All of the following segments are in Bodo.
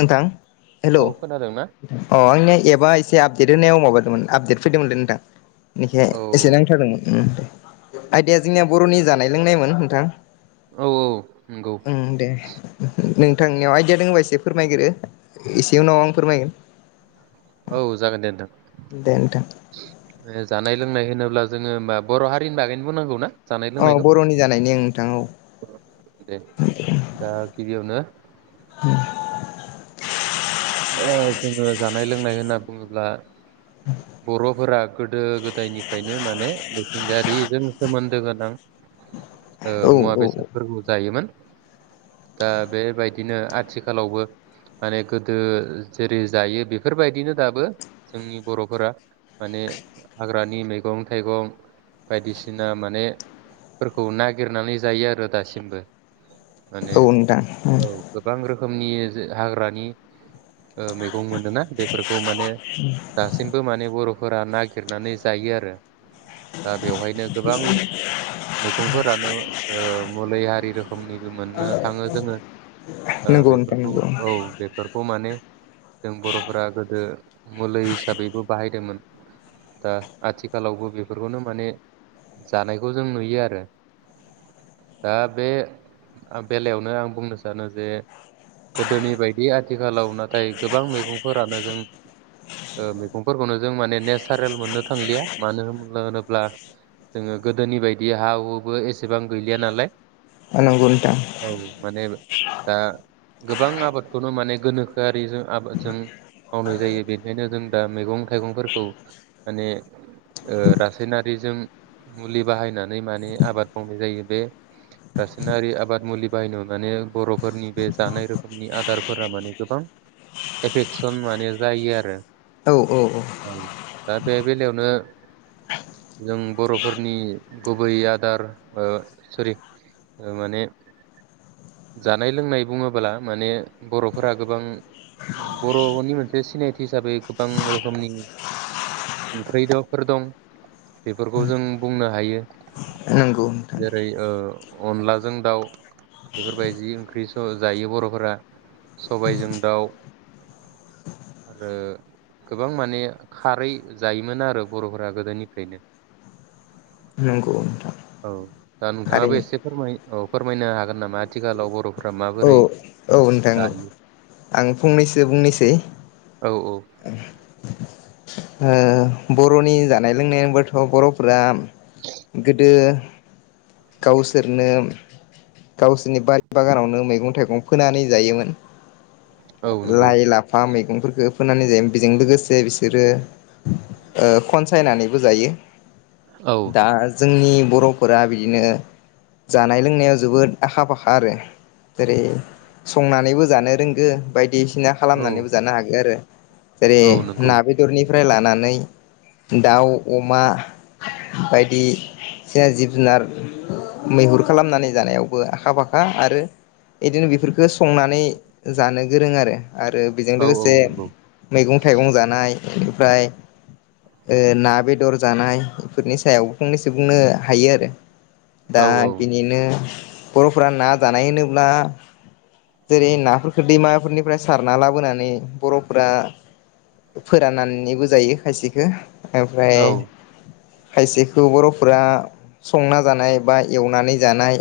नोंथां हेलौ औ खोनादों ना अ आंनिया एबा एसे आप गेदेनायाव माबादोंमोन आपडेट फैदोंमोनलै नोंथां। बेनिखाय औ एसे नांथादोंमोन उम। आयदाया जोंनिया बर'नि जानाय लोंनायमोन नोंथां। औ नंगौ अम दे नों थांनियाव आइदिया दोङोबा एसे फोरमायगोरो एसे उनाव आं फोरमायगोन। औ जागोन दे नोंथां। दे नोंथां। ओ जानाय लोंनाय होनोब्ला जोङो होमबा बर' हारिनि बागैनो बुंनांगौ ना? जानाय अ लोंनायखौ? बर'नि जानायनि ओं नोंथां दे दा गिबियावनो उम [inaudible] ओ जोङो जानाय-लोंनाय होनना बुङोब्ला बर'फोरा गोदो गोदायनिफ्रायनो माने मिथिंगायारिजों सोमोन्दो गोनां ओ औ औ मुवा औ बेसादफोरखौ जायोमोन। दा बेबायदिनो आथिखालावबो माने गोदो जेरै जायो बेफोरबायदिनो दाबो जोंनि बर' फोरा माने हाग्रानि मैगं-थाइगं बायदिसिना माने फोरखौ नागिरनानै जायो आरो दासिमबो। माने औ नोंथां औ गोबां रोख खोमनि जे हाग्रानि ओ मैगं मोनदों ना बेफोरखौ माने दा माने बर फोरा नागिरनानै जायो‌ आरो बेवहायनो गोबां मैगंफोरानो मुलि हारि रोखोमनिबो मोननो थाङो जोङो नंगौ नोंथां बेफोरखौ नंगौ औ बेफोरखौ माने जों बर'फोरा गोदो मुलै बाहायदोंमोन दा आथिखालावबो बेफोरखौनो माने जानायखौ जों नुयो आरो दा बे बेलायावनो आं बुंनो सानो जे गोदोनि बायदि आथिखालाव नाथाय गोबां मैगंफोरानो जों मैगंफोरखौनो जों माने नेथारेल मोननो थांलिया मानो होन होनोब्ला जोङो गोदोनि बायदि हा हुबो एसेबां गैलिया नाला। नंगौ नोंथां औ माने दा गोबां आबादखौनो माने गोनोखोआरिजों आबादजों मावनाय जायो बेनिखायनो जों दा मैगं थाइगंफोरखौ माने रासायनारिजों मुलि बाहायनानै माने आबाद मावनाय जायो बे रासायनारि आबाद मुलि बाहायनायाव माने बर'फोरनि बे जानाय रोखोमनि आदारफोरा माने गोबां एफेकसन माने जायो आरो। औ औ औ। दा बे बेलायावनो जों बर'फोरनि गुबै आदार सरि माने जानाय लोंनाय बुङोब्ला माने बर'फोरा गोबां बर'नि मोनसे सिनायथि हिसाबै गोबां रोखोमनि ओंख्रिफोर दं बेफोरखौ जों बुंनो हायो नंगौ नोंथां जेरै अनलाजों दाउ बेफोरबायदि ओंख्रि जायो बर'फोरा सबायजों दाउ आरो गोबां माने खारै जायोमोन आरो बर'फोरा गोदोनिफ्रायनो नोंगौ नोंथां औ दा नोंथाङाबो थारैनो एसे फोरमाय औ फोरमायनो हागोन नामा आथिखालाव बर'फोरा औ माबोरै औ नोंथां औ जायो। आं फंनैसो बुंनोसै। औ औ बर'नि जानाय लोंनाय होनबाथ' बर'फोरा गोदो गावसोरनो गावसोरनि बारि बागानावनो मैगं थाइगं फोनानै जायोमोन। औ नंगौ लाइ लाफा मै मैगंफोरफोरखौ फोनानै जायोमोन बेजों लोगोसे बिसोरो खनसायनानैबो जायो। औ दा जोंनि बर'फोरा बिदिनो जानाय लोंनायाव जोबोद आखा फाखा आरो जेरै संनानैबो जानो रोंगौ बायदि बायदिसिना औ खालामनानैबो जानो हागोन आरो जेरै औ नंगौ ना बेदरनि नानै दाउ अमा बायदिसिना जिब जुनार मैहुर खालामनानै जानायावबो आखा फाखा आरो बिदिनो बेफोरखो संनानै जानो गोरों आरो आरो बेजों औ औ लोगोसे नंगौ मैगं थाइगं जानाय [inaudible] ओमफ्राय ना बेदर जानाय बेफोरनि सायावबो फंनैसो बुंनो हायो आरो। औ दा औ बिनिनो बर'फोरा ना जानाय होनोब्ला जेरै नाफोरखौ दैमाफोरनिफ्राय सारना लाबोनानै बर'फोरा फोराननानै नैबो जायो खायसेखौ ओमफ्राय औ खायसेखौ बर'फोरा संना जानाय बा एवनानै जानाय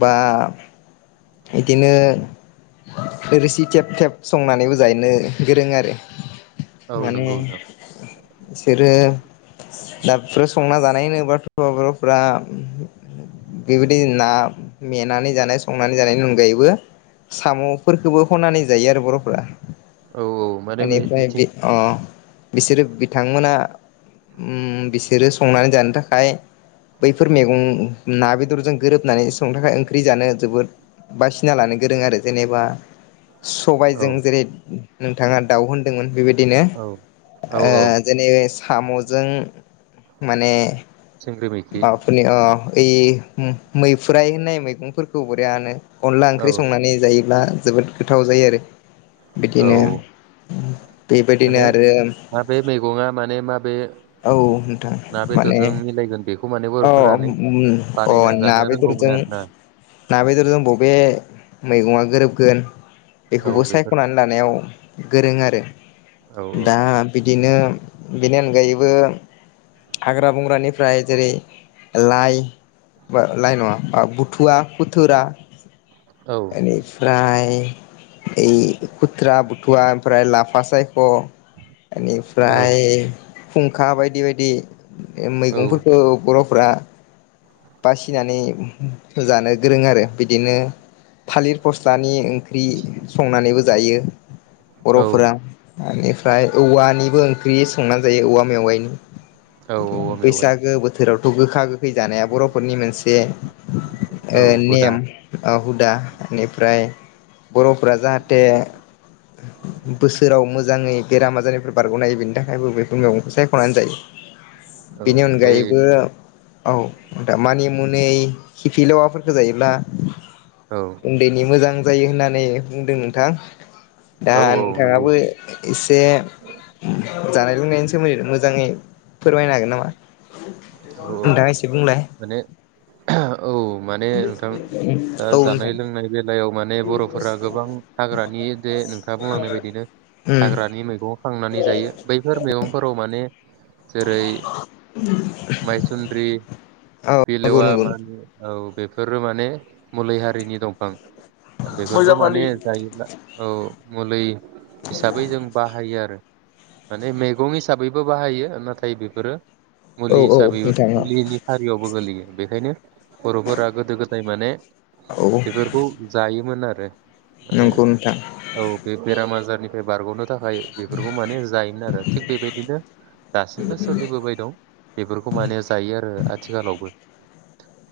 बा बिदिनो रोसि थेब थेब संनानैबो जानो गोरों आरो औ माने नंगौ नोंथां बिसोरो दाबफोर संना जानायनो होमबाथ' बर'फोरा बेबायदि ना, मेनानै जानाय संनानै जानायनि अनगायैबो साम'फोरखौबो खनानै जायो आरो बर'फ्रा औ औ माने एनिफ्राय मिथिं बि अ बिसोरो बिथांमोना बिसोरो संनानै जानो थाखाय बैफोर मैगं ना बेदरजों गोरोबनानै संनो ओंख्रि जानो जोबोद बासिना लानो गोरों आरो जेनेबा औ सबायजों जेरै नोंथाङा दाउ होनदोंमोन बेबायदि बिदिनो औ औ औ ओ जेने साम'जों माने सिंग्रि [unintelligible] मैखि अ ओइ मैफ्रुराय होननाय मैगंफोरखौ बरियानो अनला औ ओंख्रि संनानै जायोब्ला जोबोद गोथाव जायो आरो औ बिदिनो बेबायदिनो माने आरो माबे मैगङा माने माबे औ नोंथां ना माने बेदरजों मिलायगोन बेखौ माने अ बर'फोरानो अ बानायना ना जानो रोंगौमोन बेदरजों आरोना ना बेदरजों बबे मैगंआ गोरोबगोन औ बेखौबो बेफोर सायख'नानै लानायाव गोरों आरो औ औ दा बिदिनो बिनि अनगायै हाग्रा बंग्रानिफ्राय जेरै लाइ बा लाइ नङा बा बुथुवा खुथुरा औ बेनिफ्राय ओइ खुथ्रा बुथुवा ओमफ्राय लाफा सायख' औ बेनिफ्राय फुंखा बायदि बायदि ए औ मैगंफोरखौ गफ [unintelligible] बासिनानै जानो गोरों आरो बिदिनो थालिर फस्लानि ओंख्रि संनानैबो जायो औ बर'फोरा बेनिफ्राय औवानिबो ओंख्रि संनानै जायो औवा मेवाइनि औ औवा मेवाइ बैसागो बोथोराव खौ गोखा गोखै जानाय न'खरनि मोनसे औ हुदा लेम ओ हुदा एनिफ्राय बर'फोरा जाहाथे बोसोराव मोजाङै बेराम आजारनिफोर बारग'नो हायो बेनि थाखायबो बेफोर मेगंखौ सायख'नानै जायो। औ बिनि बै अनगायैबो औ दा मानि मुनै खिफिलेवाफोरखो जायोब्ला औ उन्दैनि मोजां जायो होनना नै बुंदों नोंथां। दा औ औ नंगौ नोंथाङाबो इसे उम जानाय लोंनायनि सा [unintelligible] मोजाङै फोरमायनो हागोन नामा? औ औ दा एसे बुंलाय। माने औ माने नोंथां दा औ नोंथां जानाय लोंनाय बेलायाव माने बर'फोरा गोबां हाग्रानि जे नोंथाङा बुंलांनाय बायदिनो उम हाग्रानि मैगं खांनानै जायो बैफोर मैगंफोराव माने जेरै माइसुन्द्रि औ नंगौ खिफिलेवा नंगौ मानि ओ औ बेफोरो माने मुलि हारिनि दंफां। बेफोरखौ माने जायोब्ला औ। मुलै हिसाबै जों बाहायो आरो। माने मैगं हिसाबैबो बाहायो नाथाय बेफोरो औ मुलि औ हिसाबैबो नोंथां मुलिनि हारियावबो गोलैयो बेखायनो बर'फोरा गोदो गोद दाय माने औ बेफोरखौ जायो मोन आरो। माने नंगौ नोंथां औ बे बेराम आजारनि बे बारगनो थाखाय बेफोरखौ माने जायोमोन आरो थिग बेबायदिनो दासिमबो सोलिबोबाय दं। बेफोरखौ माने जायो आरो आथिखालावबो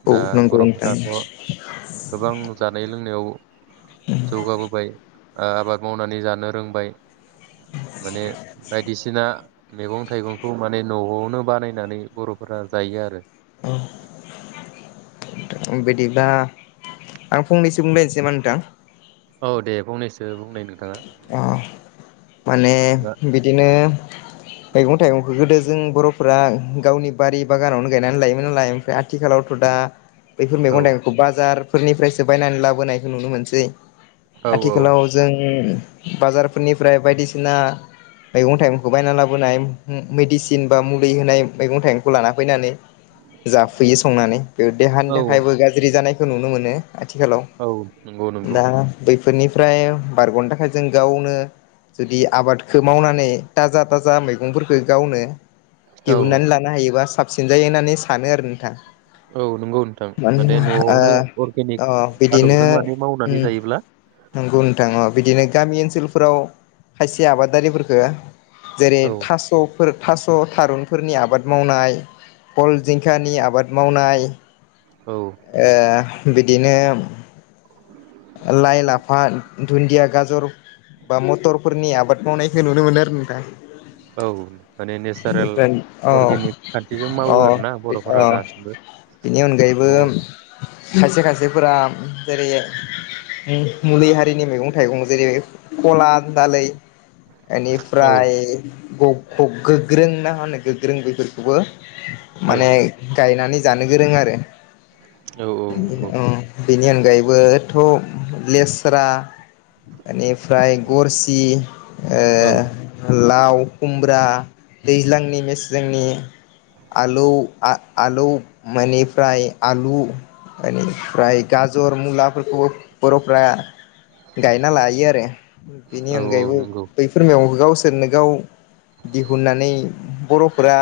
औ दा नंगौ नोंथां बर'फोराथ' गोबां जानाय लोंनायाव जौगाबोबाय। ओ आबाद मावनानै जानो रोंबाय माने बायदिसिना मैगं थाइगंखौ माने नआवनो बानायना नानै बरफोरा जायो आरो। बिदिब्ला आं फंनैसो बुंलायनोसैमोन नोंथां। औ दे फंनैसो बुंनाय नोंथाङा। अ। माने बा बिदिनो मैगं थाइगंखौ गोदो जों बरफोरा गावनि बारि बागानावनो गायनानै लायोमोन नालाय ओमफ्राय आथिखालावथ दा बैफोर औ मैगं थाइगंखौ बाजार फोरनिफ्रायसो बायनानै लाबोनायखौ नुनो मोनसै। औ आथिखालाव जों बाजारफोरनि फ्राय बायदिसिना मैगं थाइगंखौ बायना लाबोनाय मेडिसिन बा मुलि होनाय मैगं थाइगंखौ लाना फैनानै जाफैयो संनानै बेयाव देहानि औ थाखायबो गाज्रि जानाय जों नुनो मोनो आथिखालाव औ नंगौ नंगौ दा बै फोरनिफ फ्राय बारग'नो थाखाय जों गावनो। जुदि आबादखो मावनानै थाजा-थाजा मैगंफोरखो गावनो। औ दिहुननानै लानो हायोबा साब सिनजायो होननानै सानो आरो नोंथा। औ नोंगौ नोंथां माने न'आवनो ओ अ अर्गेनिक आदबजों माने मावनानै जायोब्ला। नोंगौ नोंथां अ बिदिनो गामि ओनसोलफोराव खायसे आबादारि फोरफोरखो जेरै औ थास'फ फोर थास' थारुनफोरनि आबाद मावनाय कल जिंखानि आबाद मावनाय। ए। औ बिदिनो लाइ लाफा दुन्दिया गाजर बा मथरफोरनि आबाद मावनायखो नुनो मोनो आरो नोंथां। औ माने नेचारेल औ अर्गेनिक खान्थिजों अ मावो आरोना अ बर'फोरा दासिमबो बेनि अनगायैबो न'आवद खायसे खायसेफोरा बेरै। अम मुलि हारिनि मैगं थायगं जेरै खला दालै। औ इनिफ्राय। गग गगगो ग्रोना मा होना गोग्रों बेफोरखौबो। माने औ गायनानयनैज जानो गोरों आरो। औ औ नंगौ अ। बेनि अनगायैबोद खौ लेस्रा इनिफ्राय गरसि। औ ओ लाव। अख खुमब्रा दैल्जांनि मेसेंनि आलौ आ आलौब मोनेफ्राय आलु ओनिफ्राय गाजर मुलाफोरख बर'फोरा। गायना लायो आरो बेनि औ अनगायैबो नंगौ बैफोर मवाव गावस सोरनो गाव दिहुननानै बर'फोरा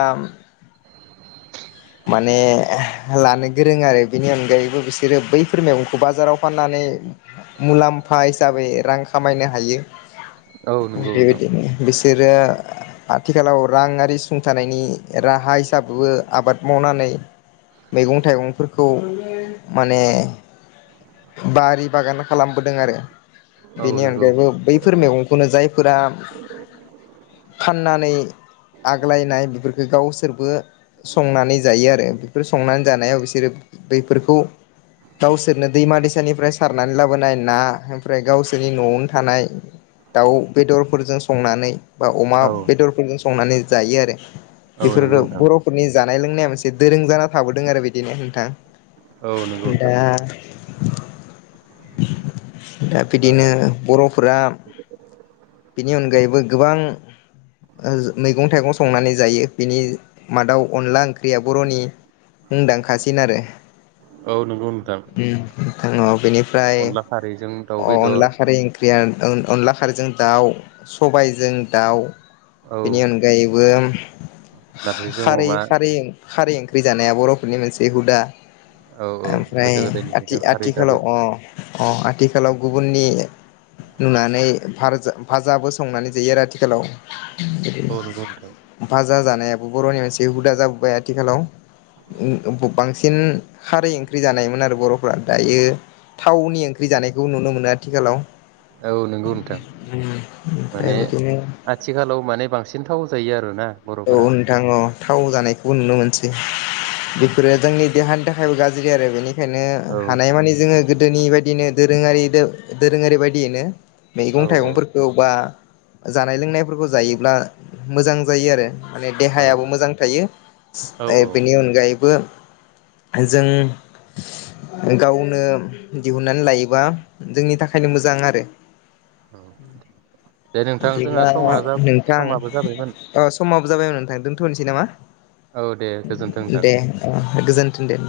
माने लानो गोरों आरो बिनि अनगायैबो बिसोरो बैफोर मैगंखौ बाजारावब फाननानै मुलाम्फा हिसाबै रां खामायनो हायो। औ नंगौ नोंथां बेबायदिनो गोस जिरो आथिखालाव राङारि नि राहा हिसाबबो आबाद मावनानै मैगं थाइगंफोरख खौ माने। बारिफ बागान खालामबोदों आरो औ बेनि नंगौ अनगायैबो बैफोर मैगंखौनो जायफोरा फाननानै आग्लायनाय बेफोरखो गावसोरबो संनानै जायो आरो। फोर संनान जानायाव बिसोरो बेफोरखौ गावसोरनो दैमा दैसानिफ्राय सारनानै लाबोनाय ना ओमफ्राय गावसोरनि न'आवनो थानाय दाउ बेदरफोरजों संनानै बा अमा औ बेदरफोरजों सं संनानै जायो आरो औ बेफोरो नंगौ नोंथां बर'फोरनि जानाय लोंनाया एसे दोरों जाना थाबोदों आरो बिदिनो नोंथां औ नंगौ दा नोंथां [unintelligible] दा बिदिनो ओ बर'फोरा बिनि अनगायैबो गोबां ओ मैगं थाइगं संनानै जायो बिनि मादाव अनला ओंख्रि [unintelligible] बर'नि मुंदांखासिन आरो औ नंगौ नोंथां बेनिफ्राय अनला खारैजों दाउ बेदर अनला खारै ओं अन अनला खारैजों दाउ सबायजों दाउ औ बेनि अनगायैबो नारजिजों खारै अमा खारै खारै ओंख्रि जानाया बर'फोरनि मोनसे हुदा। औ औ गोदो गोदायनि थि आथिखालाव अ अ आथिखालाव गुबुननि नुनानै भारजा भाजाबो संनानै जायो आरो आथिखालाव औ नंगौ नोंथां [unintelligible] जा जानायाबो बर'नि मोनसे हुदा जाबोबाय आथिखालाव बांसिन खारै ओंख्रि जानायोन आरो बर' फ्रा दायो थावनि ओंख्रि जानायखौ नुनो मोनो आथिखालाव औ नंगौ नोंथां ओमफ्राय माने बिदिनो आथिखालाव माने बांसिन थाव जायो आरो नोंथां। औ नोंथां औ। थाव जानायखौबो नुनो मोनसै बेफोरो जोंनि देहानि थाखायबो गाज्रि आरो बेनि बेखायनो औ हानायमानि जोङो गोदोनि बायदिनो दोरोङारि दोरोङारि बायदियैनो औ मैगं थाइगंफोरखौ बा जानाय लोंनायफोरखौ जायोब्ला मोजां जायो आरो माने औ देहायाबो मोजां थायो औ बेनि अनगायैबो जों गावनो दिहुननानै लायोबा जोंनि थाखायनो मोजां आरो। औ। दे नोंथां जोंहा बिदिब्ला समा जा नोंथां समाबो जाबायमोन ओ समा जाबाय नोंथां दोनथ'नोसै नामा? औ दे गोजोन्थों नोंथां दे गोजोन थों दे।